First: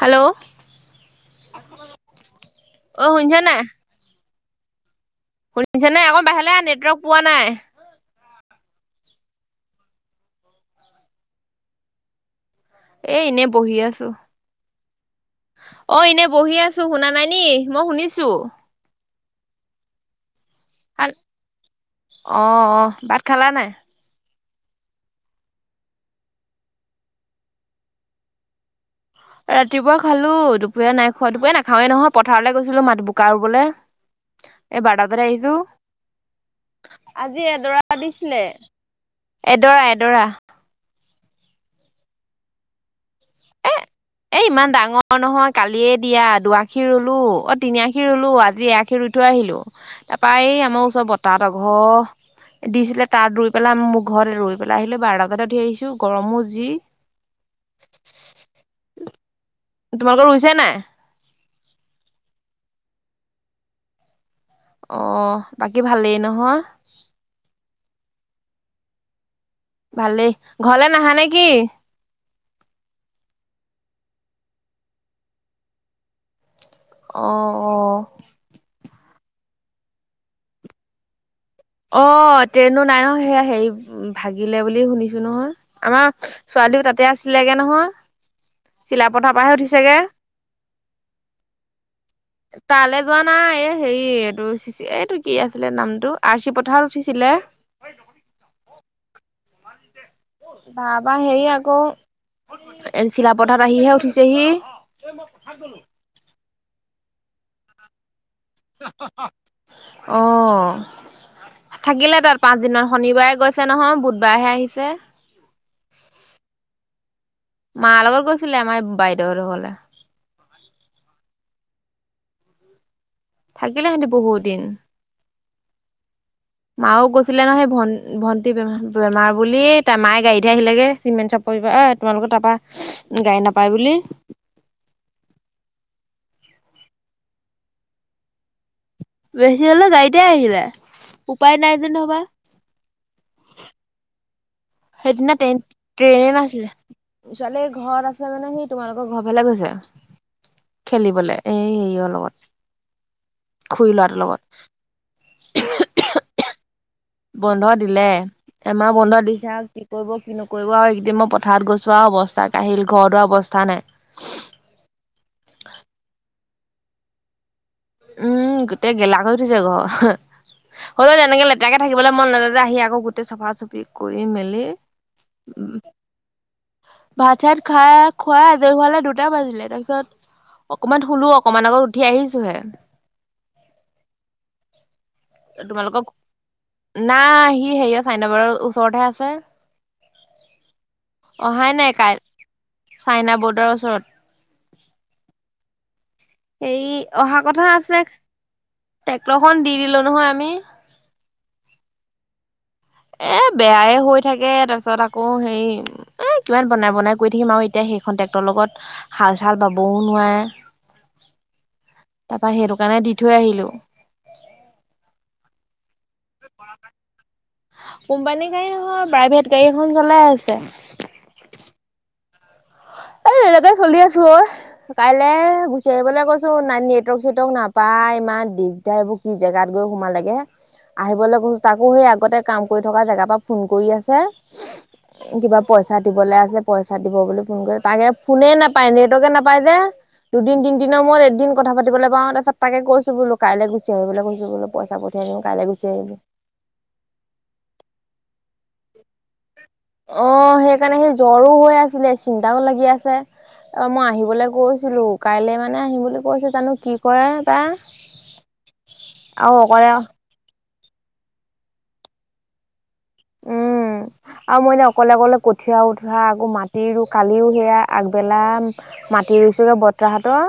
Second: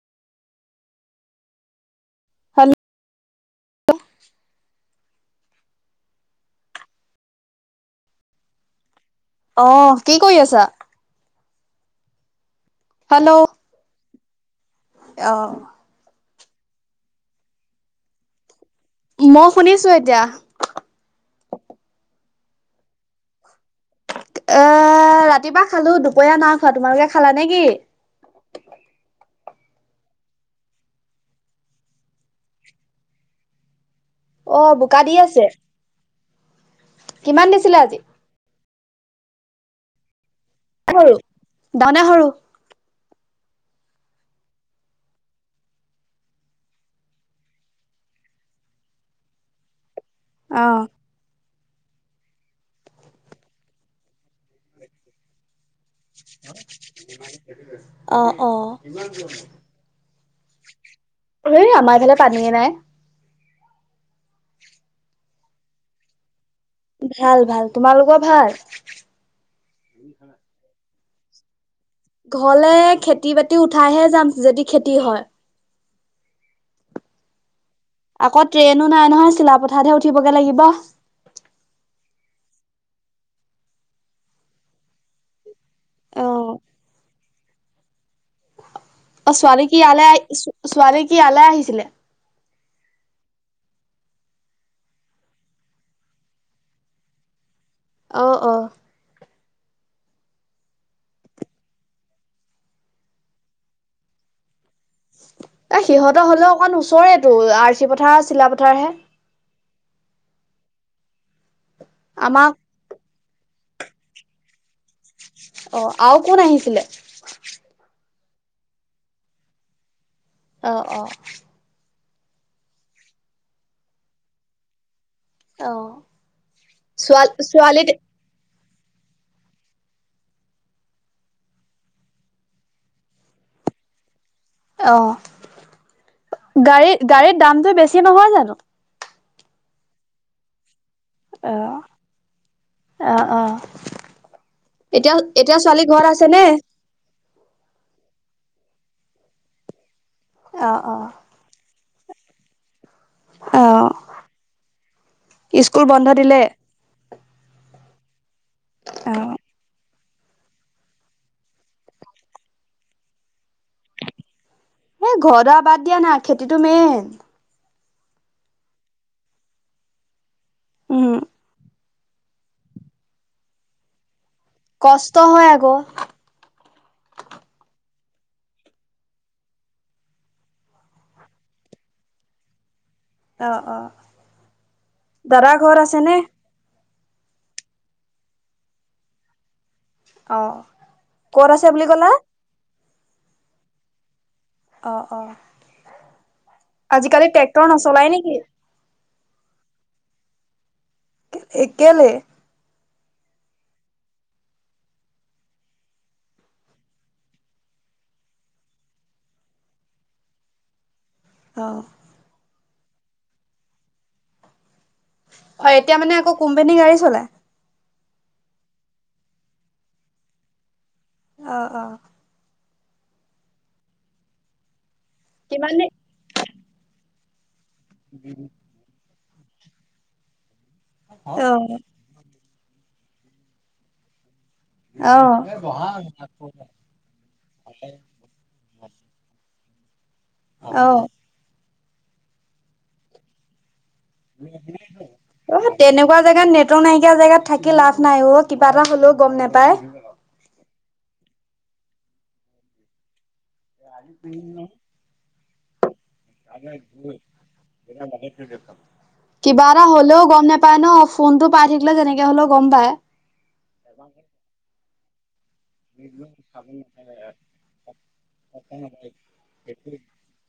Hello hello আহ শুনিছা নাই। শুনিছে নাই আকৌ বাহিৰ নেটৱৰ্ক পোৱা নাই। আহ কি কৰি আছা। এ এনে বহি আছো। অহ অ এনে বহি আছো শুনা নাই নি মই শুনিছো মই শুনিছো এতিয়া খাল অ অ ভাত খালা নাই। এ ৰাতিপুৱা খালো দুপৰীয়া না খোৱা তোমালোকে খালা নে কি। ৰাতিপুৱা খালো দুপৰীয়া নাইখোৱা দুপৰীয়া নাখাৱেই নহয় পথাৰলৈ গৈছিলো মাত বোকা ৰুবলে। অ' এ বাৰ বোকা দি তাবজাত আছে আহিছো কিমান আজি দিছিলে এডৰা আজি? দিছিলে। এডৰা এডৰা সৰু ডাঙৰ না সৰু এ এ ইমান ডাঙৰ নহয় কালিয়ে দিয়া দুআশী ৰুলো অ তিনি আশি ৰুলো আজি এ আশী ৰু আহিলো তাৰপৰা এই অ' আমাৰ ওচৰত বতাহত ঘৰ দিছিলে তাত ৰুই পেলাই মোৰ ঘৰত ৰৈ পেলাই আহিলে বাৰটা বজাত ধু আহিছো গৰমো যি অ অ তোমালোকৰ ৰুইছে নাই। হেই আমাৰ ইফালে পানীয়ে নাই। অ বাকী ভালেই নহয়। ভাল ভাল তোমালোকৰ ভাল ভালেই ঘৰলে নাহা নে কি ঘৰলে খেতি বাতি উঠাইহে যাম যদি খেতি হয় অ আকৌ ট্ৰেইনো নাই নহয় চিলাপথাৰহে উঠিবগে লাগিব। অ ট্ৰেইনো নাই ন সেয়া হেৰি ভাগিলে বুলি শুনিছো নহয় আমাৰ অ' ছোৱালীও তাতে আছিলেগে নহয়। চিলাপথাৰ অ পৰাহে ছোৱালী কি উঠিছেগে ইয়ালে আহ ছোৱালী কি ইয়ালে আহিছিলে। তালৈ যোৱা নাই এই হেৰি এইটো এইটো কি আছিলে নামটো আৰ চি পথাৰত উঠিছিলে। অহ অহ বাবা সেই আকৌ এ চিলাপথাৰত আহিহে উঠিছেহি এ সিহঁতৰ হলেও অকণ ওচৰেতটো আৰ চি পথাৰ চিলাপথাৰ হে অহ থাকিলে তাত আমাক পাঁচ দিনৰ শনিবাৰে গৈছে নহয় বুধবাৰহে আহিছে। অ আৰু কোন আহিছিলে মা লগত গৈছিলে আমাৰ বাইদেউ হত ঘৰলে। অ অ থাকিলেহেঁতে বহুত দিন অহ মাও গৈছিলে নহয় ভন ভন বেমাৰ বুলি তাৰ মায়ে গাড়ীতে আহিলেগে চিমেণ্ট চাপৰ এ তোমালৰ তাৰ পৰা গাড়ী নাপায় বুলি অ গাড়ী গাড়ীৰ দামটো বেছি নহয় জানো। বেছি হলে গাড়ীতে আহিযায় অ উপায় নাই যে নহবা। অ এতিয়া সেইটো ন টন এতিয়া ছোৱালী ঘৰত ট্ৰেইনে আছে নে? নাছিলে [unintelligible] ছোৱালীৰ ঘৰত আছে মানে সি তোমালোকৰ ঘৰ ফালে গৈছে অ অ খেলিবলৈ এ হে অল অ খুই লৱাটোৰ লগত [unintelligible] স্কুল বন্ধ দিলে বন্ধ দিলে এমাহ বন্ধ দিছেআ কৰিব কি নকৰিব আৰু এইকেইদিন মই পথাৰত গৈছো আৰু অৱস্থা আহ আহিল ঘৰ দুৱা অৱস্থা নাই [unintelligible] এ ঘৰ দৰা বাদ দিয়া না খেতিটো মেইন [unintelligible] উম গোটেই গেলা কৰি উঠিছে ঘৰ উম। হ'লেও তেনেকে লেতেৰাকে থাকিবলৈ মন নাযা যে আহি আকৌ গোটেই চফা চুফ কৰি মেলি কষ্ট হয় আকৌ উম ভাত চাত খাই খোৱা আজৈ খুৱালে দুটা বাজিলে তাৰপিছত অকমান শুলো অকমান আগত উঠি আহিছোহে অ অ দৰা ঘৰ আছে তোমালোকক ন নাই সি সেয় চাইনাবাৰৰ ওচৰতহে আছে অ কত আছে অহাই বুলি নাই কলা কাই চাইনা বৰ্ডাৰৰ ওচৰত অ অ এই আজিকালি অহা কথা ট্ৰেক্টৰ আছে নচলাই নেকি? টেক্টৰখন দি দিলো নহয় আমি এই কেলে এ বেয়াই হৈ থাকে তাৰপিছত আকৌ হে এ কিমান বনাই বনাই কৰি থাকিম আৰু এতিয়া সেইখন ট্ৰেক্টৰৰ লগত হাল চাল বাবও নোৱাৰে [inaudible] অহ বা সেইটো কাৰণে দি থৈ আহিলো অ' এতিয়া মানে আকৌ কোম্পানী গাড়ী চলায়। কোম্পানী গাড়ী নহয় প্ৰাইভেট গাড়ী এখন চলাই আছে। অহ অহ এ এনেকে চলি আছো অ' ঐ কাইলৈ কিমানে গুচি আহিবলৈ কৈছে। ন নেটৱৰ্ক চেটৱৰ্ক নাপাই ইমান দিগদাৰ এইবোৰ কি জেগাত গৈ সোমালেগে। অ আহিবলৈ গৈছো। তাকো সেই আগতে কাম কৰি থকা জেগাৰ পৰা ফোন কৰি আছে। অ অ কিবা পইচা দিবলৈ আছে ফোন তাকে ফোনে নাপায় নেটৱৰ্কে নাপায় যে দুদিন তিনিদিনৰ মূৰত এদিন [unintelligible] কথা পাতিবলে পাওঁ তাছত তাকে কৈছো বোলো কাইলে গৈ অ আহিবি। তেনেকোৱা জেগাত নেটৱৰ্ক নাইকিয়া জেগাত থাকি লাভ নাই অ [unintelligible] কিবাএতা হলো অ সেইকাৰণে সেই জ্বৰো হৈ আছিলে চিন্তাও লাগি আছে অ মই আহিবলৈ গৈছিলো কাইলে মানে আহিম বুলি কৈছো জানো কি কৰে তাই কি আৰু বাএটা অকলে হলেও গম নাপা পাই ন ফোন টো পাই থাকিলে যেনেকে হলেও গম পাই উম আৰু মইনে অকলে অকলে উঠিও উঠোৱা আকৌ মাটি ৰু কালিও সেয়া আগবেলা মাটি ৰুইছোঁগৈ বতাহঁতৰ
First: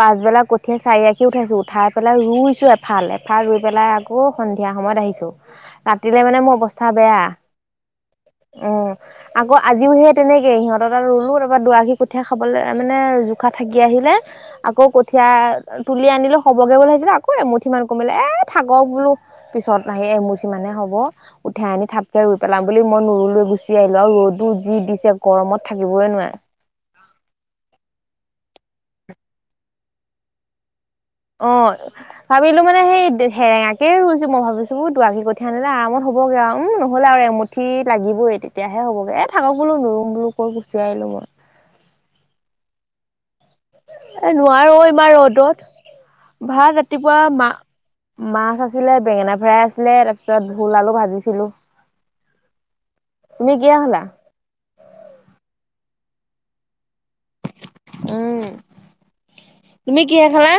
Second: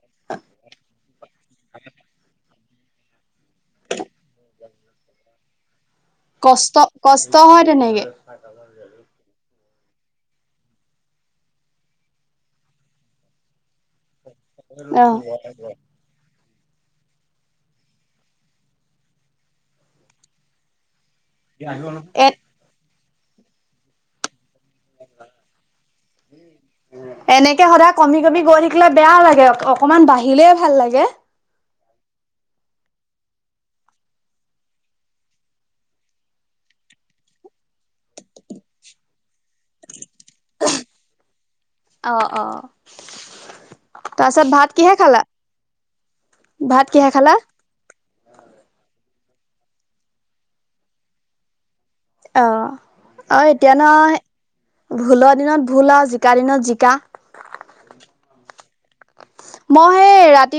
পাছবেলা কঠীয়া চাৰিআঁকি উঠাইছো উঠাই পেলাই ৰুইছো ফাল এফাল ৰুই পেলাই আকৌ সন্ধিয়া সময়ত আহিছো কাটিলে মানে মোৰ কষ্ট অৱস্থা বেয়া কষ্ট হয় তেনেকে অ। আ আকৌ আজিও সেই তেনেকে, সিহতৰ তাত ৰুলো তাৰপৰা দৰাশি কঠীয়া খাবলৈ মানে জোখা থাকি আহিলে আকৌ অ কঠীয়া তুলি আনিলো হ'বগৈ বুলি ভাবিছিলো আকৌ এমুঠি মান কমিলে এ থাকক বোলো, পিছত আহি এমুঠি মানে হ'ব। উঠাই আনি থাপকে এ ৰুই পেলাম বুলি মই নৰু লৈ গুচি আহিলো আৰু ৰ'দো [unintelligible] যি দিছে গৰমত থাকিবই নোৱাৰে। এনেকে সদায় কমি কমি গৈ থাকিলে বেয়া লাগে, অকমান বাঢ়িলে ভাল লাগে। অ', ভাবিলো মানে সেই সেৰেঙাকে ৰুইছো মই ভাবিছো দুৱাকী কঠীয়া আনিলে আৰামত বগে আৰু উম নহলে আৰু এমুঠি লাগিবই, তেতিয়াহে হ'বগে এ থাকক বোলো নৰুম বোলো। কৈ গুচিয়াই লব। অ অ এ তাৰপিছত ভাত নোৱাৰো কিহে ইমান খালা ৰ'দত। ভাত কিহে ৰাতিপুৱা খালা মা -মাছ আছিলে বেঙেনা ভৰাই আছিলে, তাৰ পিছত ভুল আলু ভাজিছিলো। অ আৰু তুমি এতিয়া কিহে খালা? নহ ভুলৰ দিনত ভুল আৰু জি কালীন জিকা উম। মই তুমি সেই কিহে খালা? ৰাতি,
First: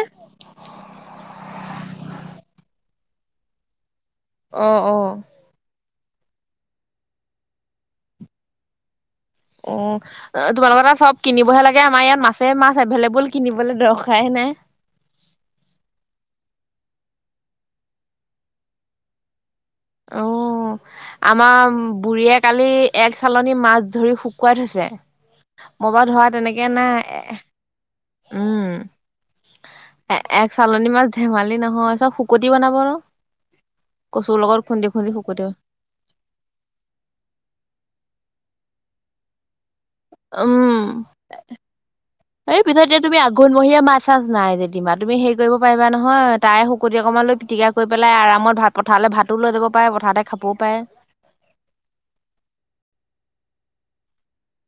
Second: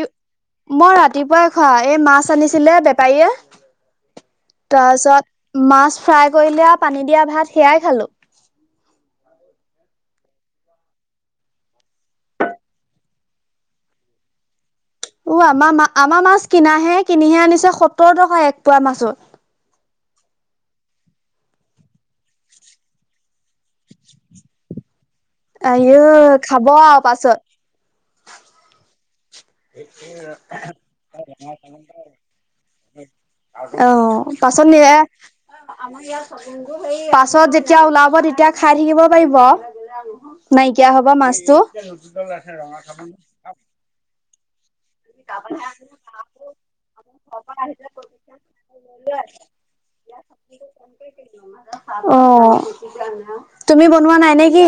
মই ৰাতিপুৱা খোৱা এই মাছ আনিছিলে বেপাৰীয়ে, অ', অ', তাৰপিছত মাছ ফ্ৰাই কৰি দিয়া পানী দিয়া ভাত সেয়াই খালো। অ', তোমালোকৰ এটা চব কিনিবহে লাগে, আমাৰ ইয়াত মাছে মাছ এভেইলেবল কিনিবলৈ দৰকাৰে নে অ' আমাৰ মা আমাৰ মাছ কিনাহে, কিনিহে আনিছে সত্তৰ টকা এক পোৱা মাছৰ। উম আমাৰ বুঢ়ীয়ে কালি এক চালনী মাছ ধৰি শুকুৱাই থৈছে, ম পৰা আইও ধৰা খাব তেনেকে আৰু নাই পাছত। এ উম। এ এক চালনী মাছ ধেমালি নহয়, চব শুকতি বনাব ৰ। অ' পাচত নিয়ে পাছত যেতিয়া ওলাব তেতিয়া খাই থাকিব পাৰিব। উম নাইকিয়া হবা মাছটো। এই পিছত দিমা তুমি হেৰি কৰিব পাৰিবা নহয়, তাই শুকতি অকণমান লৈ পিটিকা কৰি পেলাই আৰামত ভাত পথাৰলৈ ভাতো লৈ যাব পাই পঠাতে খাবও পাৰে। অ। তুমি বনোৱা নাই নেকি?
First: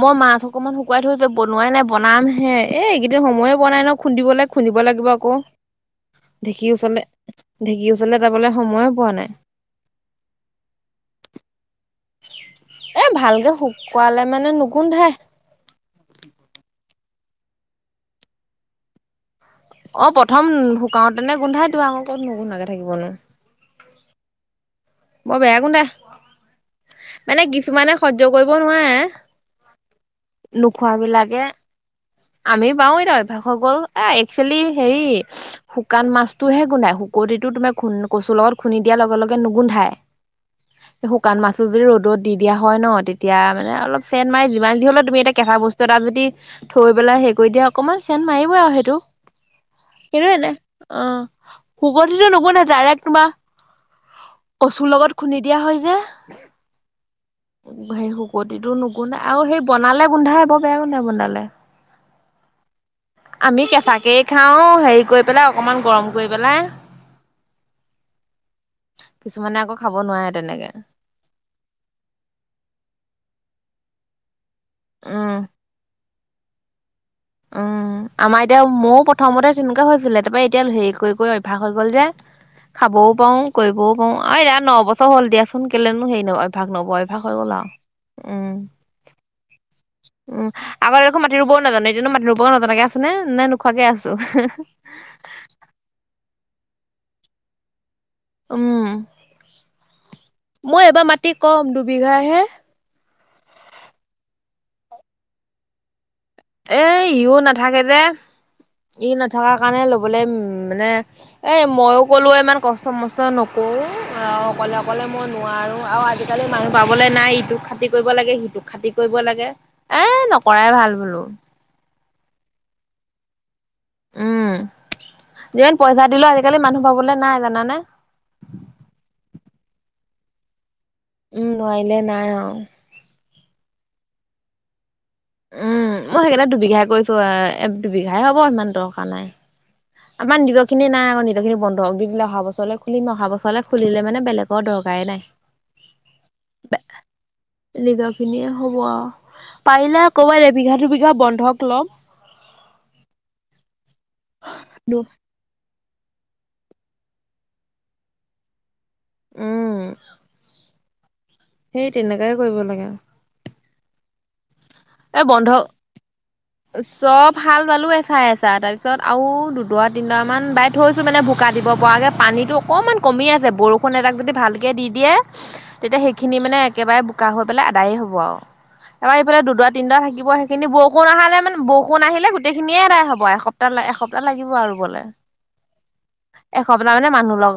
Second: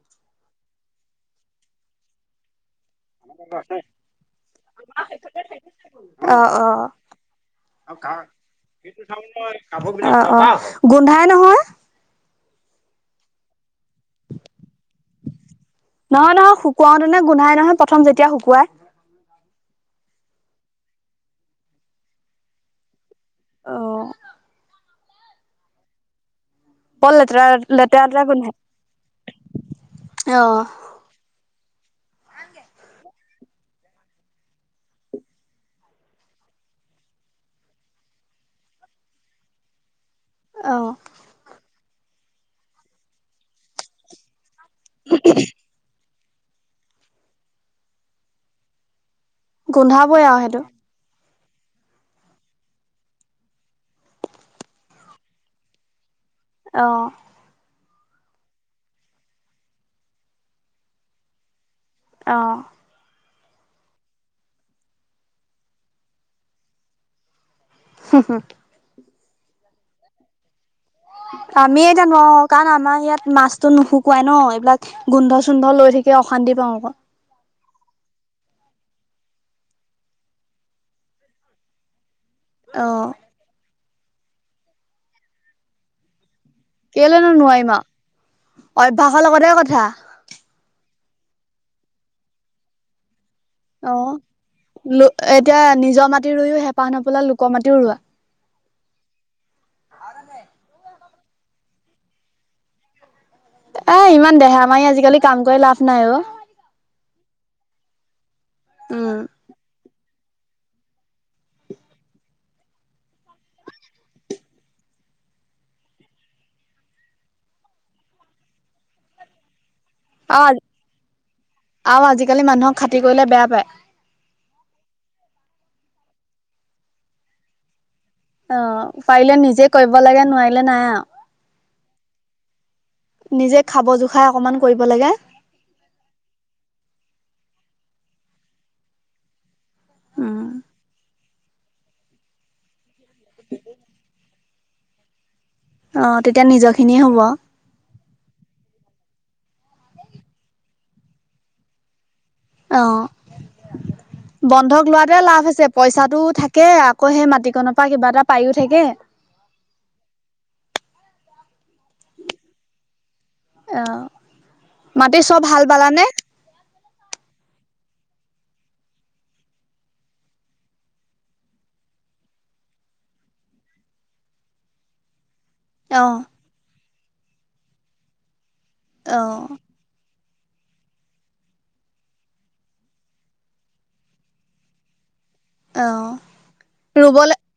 মই মাছ অকমান শুকুৱাই থৈ যে বনোৱাই নাই বনাম হে। এ এইকেইদিন সময়ে পোৱা নাই ন খুন্দিবলৈ খুন্দিব লাগিব আকৌ অ', ঢেকীৰ ওচৰলে। ঢে অ অ গোন্ধাই নহয়। এ ভালকে শুকোৱালে মানে নুগুন্ধাই। কোৱাওতেনে গোন্ধাই নহয় প্ৰথম যেতিয়া শুকুৱাই? অ' প্ৰথম শুকাওতেনে গোন্ধাইতো আকৌ ক'ত নুগোন্ধাকে থাকিব নো। অ', বৰ বেয়া গোন্ধাই, বৰ লেতেৰা মানে কিছুমানে লেতেৰা লেতেৰা সহ্য কৰিব গোন্ধাই, নোৱাৰে। অ', নোখোৱাবিলাকে আমি পাওঁ‌ এতিয়া অভ্যাস হৈ গ'ল এ একচুৱেলি হেৰি শুকান মাছতটোহে গুন্ধাই। শু কটিটো তোমাৰ খুন কচুৰ লগত খুন্দি দিয়াৰ লগে লগে নুগোন্ধাই। অ'। শুকান মাছো যদি ৰ'দত দি দিয়া হয় ন, তেতিয়া মানে অলপ চেন মাৰি ইমান যি হ'লে তুমি এ কেঁচা বস্তু এটা যদি থৈ পেলাই হেৰি কৰি দিয়া অকমান চেন মাৰিবই আৰু সেইটো, গোন্ধাবই আৰু সেইটোনে সেইটো, অ' সুগতিটো নবনাই ডাইৰেক্ট তোমাৰ কচুৰ লগত খুন্দি দিয়া হয় যে অহ। সেই শুকতিটো নোগোন্ধাই আৰু সেই বনালে গোন্ধাই ব বেয়া গোন্ধাই বনালে। অহ। আমি কেঁচাকেই খাও হেৰি কই পেলাই অকমান গৰম কৰি পেলাই। হুঁ হুঁ। কিছুমানে আকৌ খাব নোৱাৰে তেনেকে। আমি এতিয়া নোৱাৰো কাৰণ আমাৰ সেয়াত মাছতো নুশুকুৱাই ন। এইলাক উম গোন্ধ চোন্ধ লৈ থাকি অশান্তি পাওঁ আক। উম আমাৰ এতিয়া ময়ো প্ৰথমতে তেনেকুৱা হৈছিলে। তাপা এতিয়া হেই কই কই অভ্যাস হৈ গল যে। খাবও অ', পাও কইবও পাও অইয়া নবছৰ হ'ল দিয়াচোন কেলেনো হেই নকৈ। কেলেনো নোৱাইম আও অভ্যাসৰ লগতে কথা। আগত একো মাটি ৰুবও নাজানে এটিয়ানো মাটি ৰুব নাজনাকে আছেনে। অ লোএতিয়া নিজৰ মাটি ৰুইও হেঁপাহ নপেলা লোকৰ মাটিও ৰোৱা। উম তি কম দুবিঘা হে। এ ইমান দেহা মাই আজিকালি কাম কৰি লাভ নাই অ। এ ইও নাথাকে যে ই উম। নথাকাৰ কাৰণে ল-। বলে মানে এ মইও কলো ইমান কষ্ট মষ্ট নকৰো অও অকলে অকলে। মই নোৱাৰো আৰু আজিকালি মানুহ পাবলৈ নাই ইটোক খাতি কৰিব লাগে সিটোক খাতি কৰিব লাগে। এ নকৰাই ভাল বোলো। আও আজিকালি মানুহক খাতি কৰিলে বেয়া পায়। উম যিমান পইচা দিলে আজিকালি মানুহ পাবলৈ নাই জানানে। অঁ পাৰিলে নিজে কৰিব লাগে নোৱাৰিলে নাই আৰু। উম নোৱাৰিলে নাই আও। নিজে খাব জোখাই অকমান কৰিব লাগে। উম মই সেকাণে দুবিঘাই কৈছো আ দুবিঘাই হ'ব ইমান দকা নাই। আমাৰ উম নিজখিনি নাই আকৌ নিজ খিনি বন্ধক দি দিলে অহা বছলে খুলিম অহা বছৰলে খুলিলে মেনে বেলেগৰ দ-। কায়ে নাই অ তেতিয়া নিজৰ খিনিয়ে হ'ব নিজৰ খিনিয়ে হ'ব আও। পাৰিলে ক'বাত এবিঘা দুবিঘা বন্ধক ল'ম। অঁ বন্ধক লোৱাতে লাভ আছে। পইচাটো থাকে আকৌ সেই মাটিকন পা কিবা এটা পাইও থাকে। উম। সেই তেনেকাই কৰিব লাগে। এঅহ মাটি এই চব বন্ধ হাল বালানে? চব হাল বালো এচা এছা তাৰ পিছত আৰু দুডৰা তিনডৰা মান বাই থৈছো মানে ভোকা দিব- পাগে পানীটো অকমান কমি আছে বৰষুণ এজাক যদি ভালকে দি দিয়ে। তেতিয়া অ সেইখিনি মানে একেবাৰে বোকা হৈ পেলাই আদায়ে হব আও তাপা অ সেইফালে দুডৱা তিনদৱা থাকিব। কিব সেইখিনি বৰষুন অহালে- মানে বওষুণ আহিলে গোটেই খিনিয়ে আদাই হ'ব এসপ্তা এসপ্তাহ লাগিব আৰু ৰুবলে। এসপ্তাহ অঁহ মানে মানুহ ৰুবলে। লগ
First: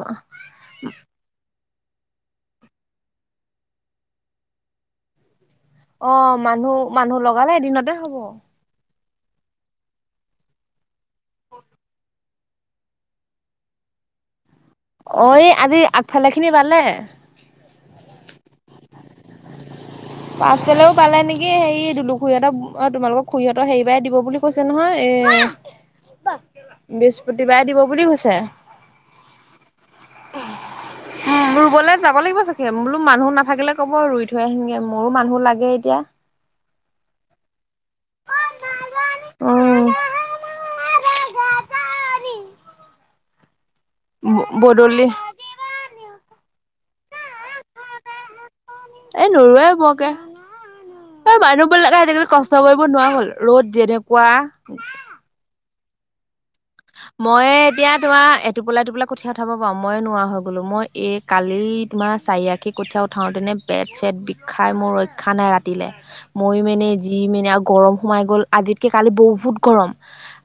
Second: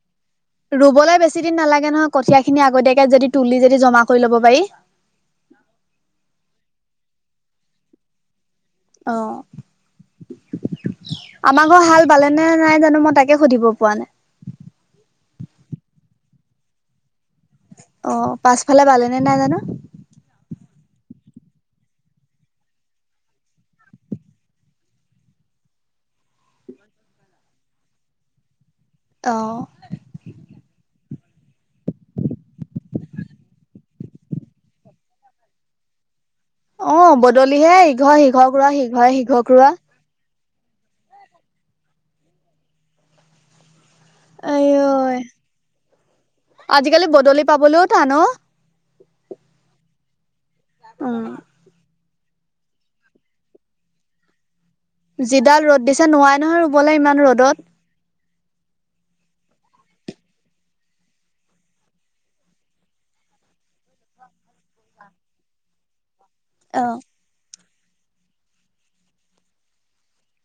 ৰুবলে বেছি দিন নালাগে নহয় কঠীয়া খিনি আগতিয়াক-। কে যদি তুলি যদি জমা কৰি ল'ব পাৰি। অ মানুহ মানুহ লগালে এদিনতে হব। অঁ। আমা ঘ হাল বালেনে নাই জানো মই তাকে সুধিব পৱা নাই। অ এ আজি আগফালে খিনি বালে। অ পাছফালে বালেনে নাই জানো। লেও পালে নেকি হেৰি দুলুখুইহেতক অ তোমালোক খুুৰীহঁত হেইবাই দিব বুলি কৈছে নহয় এ-। বৃহস্পতিবাৰে দিব বুলি হৈছে। অঁ। উম ৰুবলে যাব লাগিব চাগে বোলো মানুহ নাথাকিলে ক'ব ৰুই থৈ আহিমগে। মোৰো মানুহ লাগে এতিয়া। অঁ বদলিহে ইঘৰ সিঘৰ ঘোৰা সিঘৰ সিঘৰ ঘোৰা। উম ব বদলে। আঐ আজিকালি বদলি পাবলৈও টান ঔ। এ নোৰোৱে বকে উম এই মানুহ বিলাকে আজি কালি। কষ্ট কৰিব নোৱাৰা হ'ল, ৰ'দ যেনেকুৱা। যিডাল ৰ'দ দিছে নোৱাই। নহয় ৰুবলৈ ইমান মই ৰ'দত এতিয়া তোমাৰ। টোপলাই টোপালাই কঠীয়াা উঠাব পাওঁ মই নোৱা হৈ গ'লো মই এই কালি তোমাৰ চাৰিআশি কঠীয়া উঠাওঁতেনে। পেট চেট বিষাই মোৰ ৰক্ষা নাই ৰাতিলে। মৰিমে অ নে যিমেনে আৰু গৰম সোমাই গ'ল আজিতকে কালি বহুত গৰম।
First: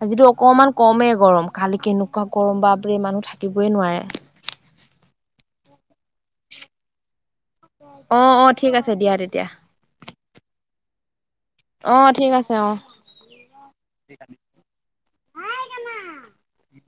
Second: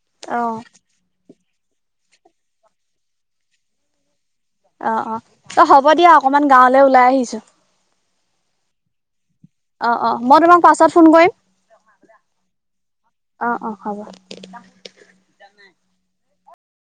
আজিতো অ অকমান কমেই গৰম, কালি কেনেকুৱা গৰম বাপৰে মানুহ থাকিবই নোৱায়ে। অ অ এ হ'ব দিয়া অকমান গাঁৱলৈ ওলাই আহিছো। অ অ ঠিক আছে দিয়া তেতিয়া। অ অ মই তোমাক পাছত ফোন কৰিম। অ ঠিক আছে অ অ অ হ'ব।